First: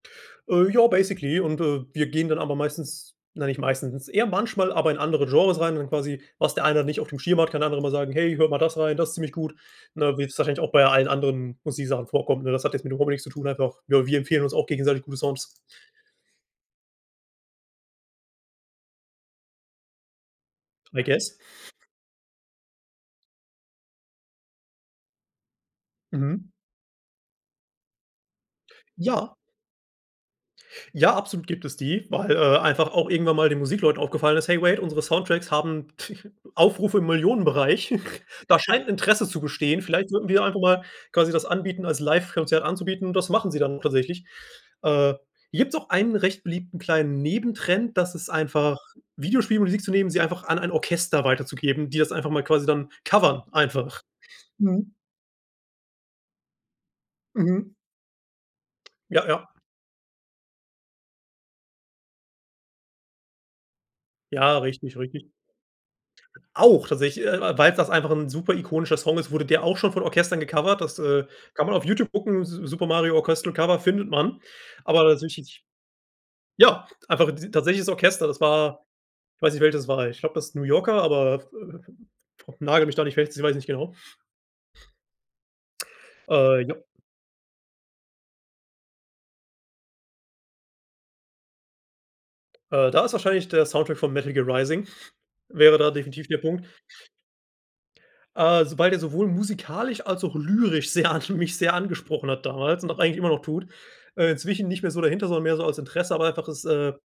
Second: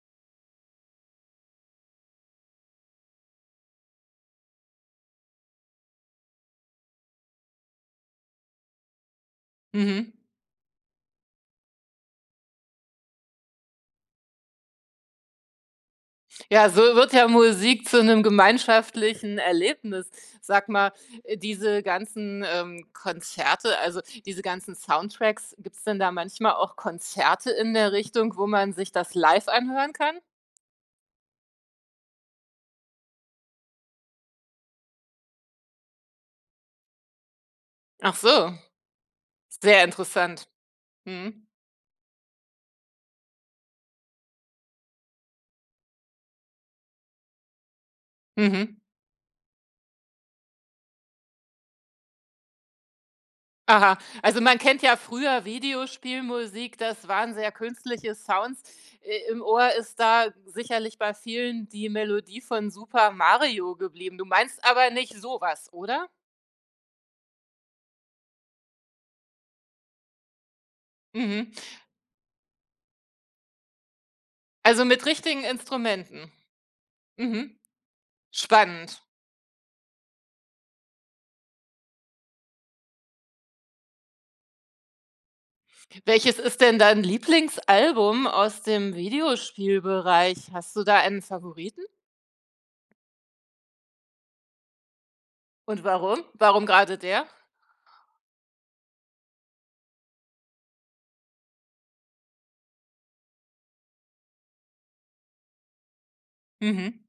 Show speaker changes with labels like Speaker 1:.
Speaker 1: Äh, ja, basically. Und, äh, wir gehen dann aber meistens na nicht meistens, eher manchmal, aber in andere Genres rein und quasi, was der eine dann nicht auf dem Schirm hat, kann der andere immer sagen: „Hey, hört mal das rein, das ziemlich gut."
Speaker 2: Mhm.
Speaker 1: Ne? Wie es wahrscheinlich auch bei allen anderen Musiksachen, vorkommt, ne? Das hat jetzt mit Robo nichts zu tun. Einfach, ja, wir empfehlen uns auch gegenseitig gute Songs.
Speaker 2: Ja, so wird ja Musik zu 'nem gemeinschaftlichen Erlebnis. Sag mal,
Speaker 1: I guess.
Speaker 2: äh, diese ganzen, ähm, Konzerte also, diese ganzen Soundtracks, gibt's denn da
Speaker 1: Mhm.
Speaker 2: manchmal auch Konzerte in der Richtung, wo man sich das
Speaker 1: Ja.
Speaker 2: live anhören kann?
Speaker 1: Ja, absolut gibt es die, weil, äh, einfach auch irgendwann mal den Musikleuten aufgefallen ist: „Hey wait, unsere Soundtracks haben Aufrufe im Millionenbereich.
Speaker 2: Ach so,
Speaker 1: Da scheint Interesse zu bestehen.
Speaker 2: sehr
Speaker 1: Vielleicht würden wir
Speaker 2: interessant.
Speaker 1: einfach mal quasi das
Speaker 2: Mhm.
Speaker 1: anbieten als Live Konzert anzubieten" und das machen sie dann tatsächlich. Äh, hier gibt's auch einen recht beliebten kleinen Nebentrend, das ist einfach
Speaker 2: Mhm.
Speaker 1: Videospiele und Musik zu nehmen, sie einfach an ein Orchester weiterzugeben, die das einfach mal quasi dann covern
Speaker 2: Aha,
Speaker 1: einfach.
Speaker 2: also man kennt
Speaker 1: Mhm.
Speaker 2: ja früher Videospielmusik, das waren sehr
Speaker 1: Mhm.
Speaker 2: künstliche Sounds.
Speaker 1: Ja,
Speaker 2: Äh, im
Speaker 1: ja.
Speaker 2: Ohr ist da sicherlich bei vielen die Melodie von Super Mario geblieben. Du
Speaker 1: Ja,
Speaker 2: meinst aber
Speaker 1: richtig,
Speaker 2: nicht
Speaker 1: richtig.
Speaker 2: so was, oder?
Speaker 1: Auch, tatsächlich, äh, weil's das einfach 'n super ikonischer Song ist, wurde der auch schon von Orchestern gecovert, das, äh,
Speaker 2: Mhm.
Speaker 1: kann man auf Youtube gucken, „S-Super Mario Orchestral Cover“ findet man.
Speaker 2: Also,
Speaker 1: Aber
Speaker 2: mit richtigen
Speaker 1: tatsächlich
Speaker 2: Instrumenten.
Speaker 1: ja, einfach t
Speaker 2: Mhm.
Speaker 1: tatsächliches Orchester, das war
Speaker 2: Spannend.
Speaker 1: weiß nicht, welches es war, ich glaube, das New Yorker, aber vo nagele mich da nicht fest, ich weiss nicht genau.
Speaker 2: Welches ist
Speaker 1: Äh, ja.
Speaker 2: denn dein Lieblingsalbum aus dem Videospielbereich? Hast du da einen Favoriten?
Speaker 1: Äh, da ist wahrscheinlich der Soundtrack von Metal Gear Rising, wäre
Speaker 2: Und
Speaker 1: da
Speaker 2: warum?
Speaker 1: definitiv der
Speaker 2: Warum
Speaker 1: Punkt.
Speaker 2: gerade der?
Speaker 1: Äh, sobald er sowohl musikalisch als auch lyrisch sehr an mich sehr angesprochen hat damals und auch eigentlich immer noch tut, äh, inzwischen nicht mehr so dahinter sondern mehr so als Interesse, aber einfach ist,
Speaker 2: Mhm.
Speaker 1: äh